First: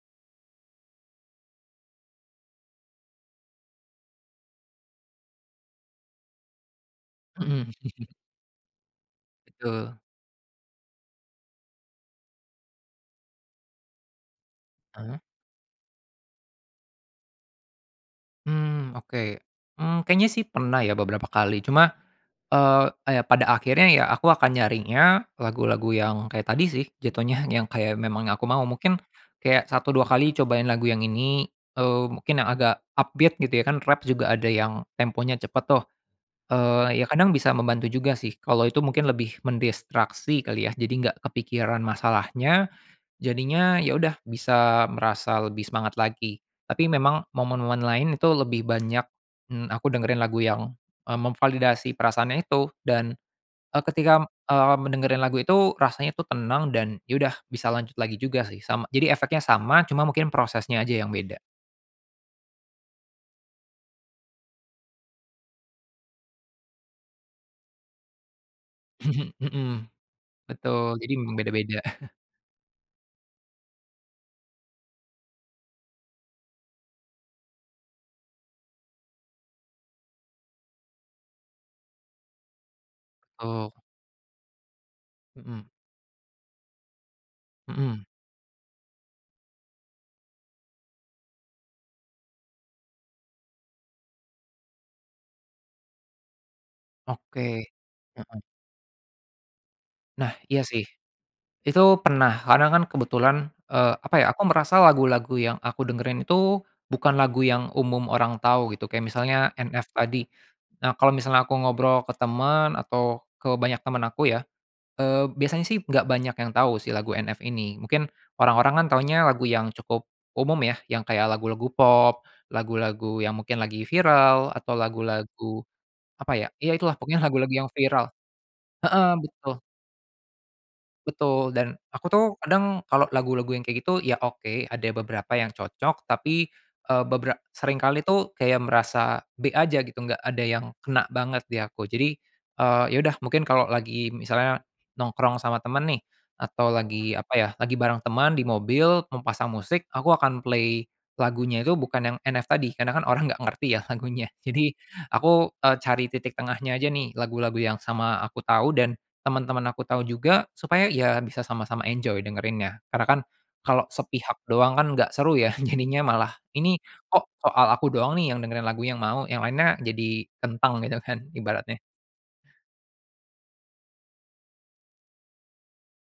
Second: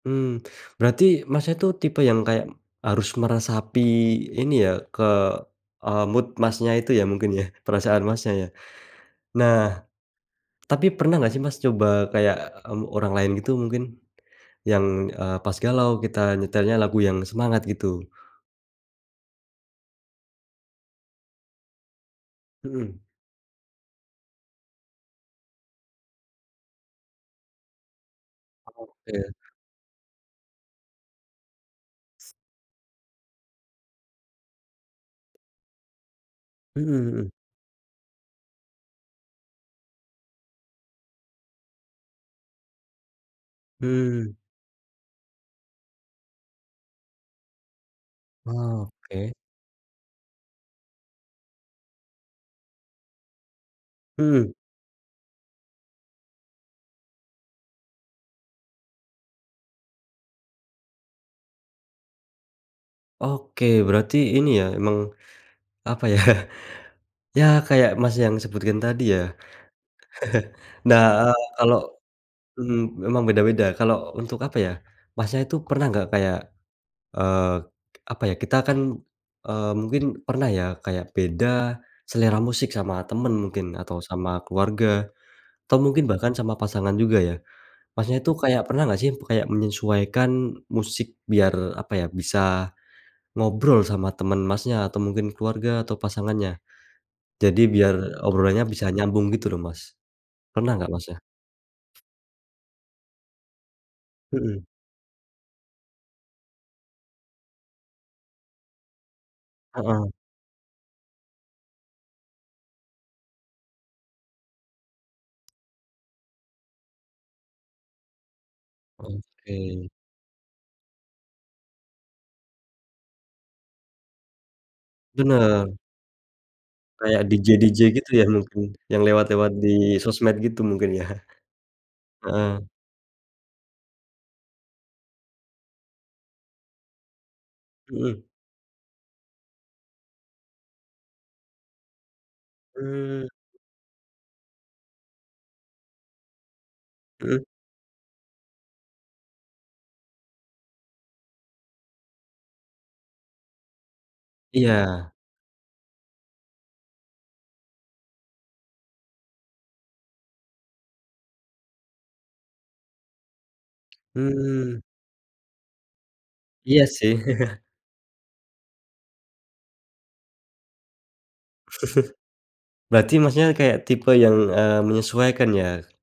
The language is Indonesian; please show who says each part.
Speaker 1: Mmm, berarti Masnya, itu, tipe yang kayak harus meresapi ini ya, ke, eee, mood Masnya, itu ya, mungkin ya,
Speaker 2: Mhm.
Speaker 1: perasaan Masnya, ya. Nah,
Speaker 2: Betul.
Speaker 1: tapi pernah nggak sih Mas, coba kayak, mmm, orang lain gitu mungkin? Yang,
Speaker 2: Ah.
Speaker 1: eee, pas galau, kita nyetelnya lagu yang semangat gitu.
Speaker 2: Mmm, oke. Mmm, kayaknya sih pernah ya, beberapa kali, cuma, eee,
Speaker 1: Mhm.
Speaker 2: ya pada akhirnya, ya aku akan nyarinya lagu-lagu yang kayak tadi sih, jatohnya yang kayak memang yang aku mau. Mungkin
Speaker 1: Oke.
Speaker 2: kayak satu dua kali cobain lagu yang ini, eee, mungkin yang agak upbeat gitu ya. Rap juga ada yang temponya cepet tuh.
Speaker 1: Mhm
Speaker 2: Eee, iya
Speaker 1: mhm.
Speaker 2: kadang bisa membantu juga sih, kalau itu mungkin lebih mendistraksi kali ya, jadi enggak kepikiran masalahnya, jadinya, ya udah
Speaker 1: Mhm.
Speaker 2: bisa merasa lebih semangat lagi. Tapi memang momen-momen lain itu lebih banyak,
Speaker 1: Oke.
Speaker 2: mmm, aku dengerin lagu yang, eee, memvalidasi perasaannya itu dan, eee, ketika,
Speaker 1: Mhm.
Speaker 2: eee, mendengerin lagu itu, rasanya itu tenang dan, ya udah bisa lanjut lagi juga sih, sama jadi efeknya sama, cuma mungkin prosesnya aja yang beda.
Speaker 1: Oke, berarti ini ya, emang apa ya? Ya kayak Mas, yang sebutkan tadi ya.
Speaker 2: Mhm, betul.
Speaker 1: Nah,
Speaker 2: Jadi memang
Speaker 1: eee, kalau
Speaker 2: beda-beda.
Speaker 1: mhm, memang beda-beda, kalau untuk apa ya, Masnya itu pernah enggak kayak, eee, apa ya, kita kan, eee, mungkin pernah ya, kayak beda selera musik sama temen mungkin
Speaker 2: Untuk.
Speaker 1: atau sama keluarga,
Speaker 2: Mhm.
Speaker 1: atau mungkin bahkan sama pasangan juga ya.
Speaker 2: Mhm.
Speaker 1: Masnya, itu kayak pernah nggak sih, itu kayak menyesuaikan musik biar apa ya, bisa ngobrol sama temen Masnya, atau mungkin keluarga atau pasangannya? Jadi
Speaker 2: Oke,
Speaker 1: biar
Speaker 2: mhm.
Speaker 1: obrolannya bisa nyambung gitu loh, Mas,
Speaker 2: Nah, iya
Speaker 1: pernah
Speaker 2: sih.
Speaker 1: nggak Masnya?
Speaker 2: Itu pernah, karena kan kebetulan, eee, apa ya, aku
Speaker 1: Mhm.
Speaker 2: merasa lagu-lagu yang aku dengerin itu, bukan lagu yang umum orang tahu gitu, kayak misalnya NF
Speaker 1: Heeh.
Speaker 2: tadi. Nah, kalau misalnya aku ngobrol ke temen atau ke banyak temen aku ya, eee, biasanya sih enggak banyak yang tahu si lagu NF ini, mungkin orang-orang kan taunya lagu yang
Speaker 1: Oke.
Speaker 2: cukup umum ya, yang kayak lagu-lagu pop, lagu-lagu yang mungkin lagi viral atau lagu-lagu
Speaker 1: Benar.
Speaker 2: apa ya, iya itulah pokoknya
Speaker 1: kayak DJ
Speaker 2: lagu-lagu yang
Speaker 1: DJ
Speaker 2: viral,
Speaker 1: gitu ya, mungkin yang
Speaker 2: heeh,
Speaker 1: lewat-lewat
Speaker 2: betul.
Speaker 1: di sosmed gitu, mungkin ya?
Speaker 2: Betul, dan aku tuh
Speaker 1: Heeh.
Speaker 2: kadang kalau lagu-lagu yang kayak gitu, ya oke, ada beberapa yang cocok. Tapi, eee, beberap seringkali
Speaker 1: Mhm.
Speaker 2: tuh kayak merasa B aja gitu, enggak ada yang kena banget di aku. Jadi, eee, iya udah,
Speaker 1: Mmm.
Speaker 2: mungkin kalau lagi misalnya nongkrong sama temen nih, atau lagi apa
Speaker 1: Mhm.
Speaker 2: ya, lagi bareng temen, di mobil mau pasang musik, aku akan play lagunya itu bukan yang NF tadi, karena kan orang nggak ngerti ya, lagunya. Jadi
Speaker 1: Iya.
Speaker 2: aku, eee, cari titik tengahnya aja nih, lagu-lagu yang sama aku tahu dan teman-teman aku tahu juga. Supaya, iya bisa sama-sama enjoy dengerinnya. Karena kan kalau sepihak doang
Speaker 1: Mmm.
Speaker 2: kan nggak seru ya, jadinya malah, ini
Speaker 1: Iya sih.
Speaker 2: kok soal aku doang nih, yang dengerin lagu yang mau, yang lainnya jadi kentang gitu kan, ibaratnya.
Speaker 1: Berarti Masnya, kayak tipe yang, eee, menyesuaikan ya?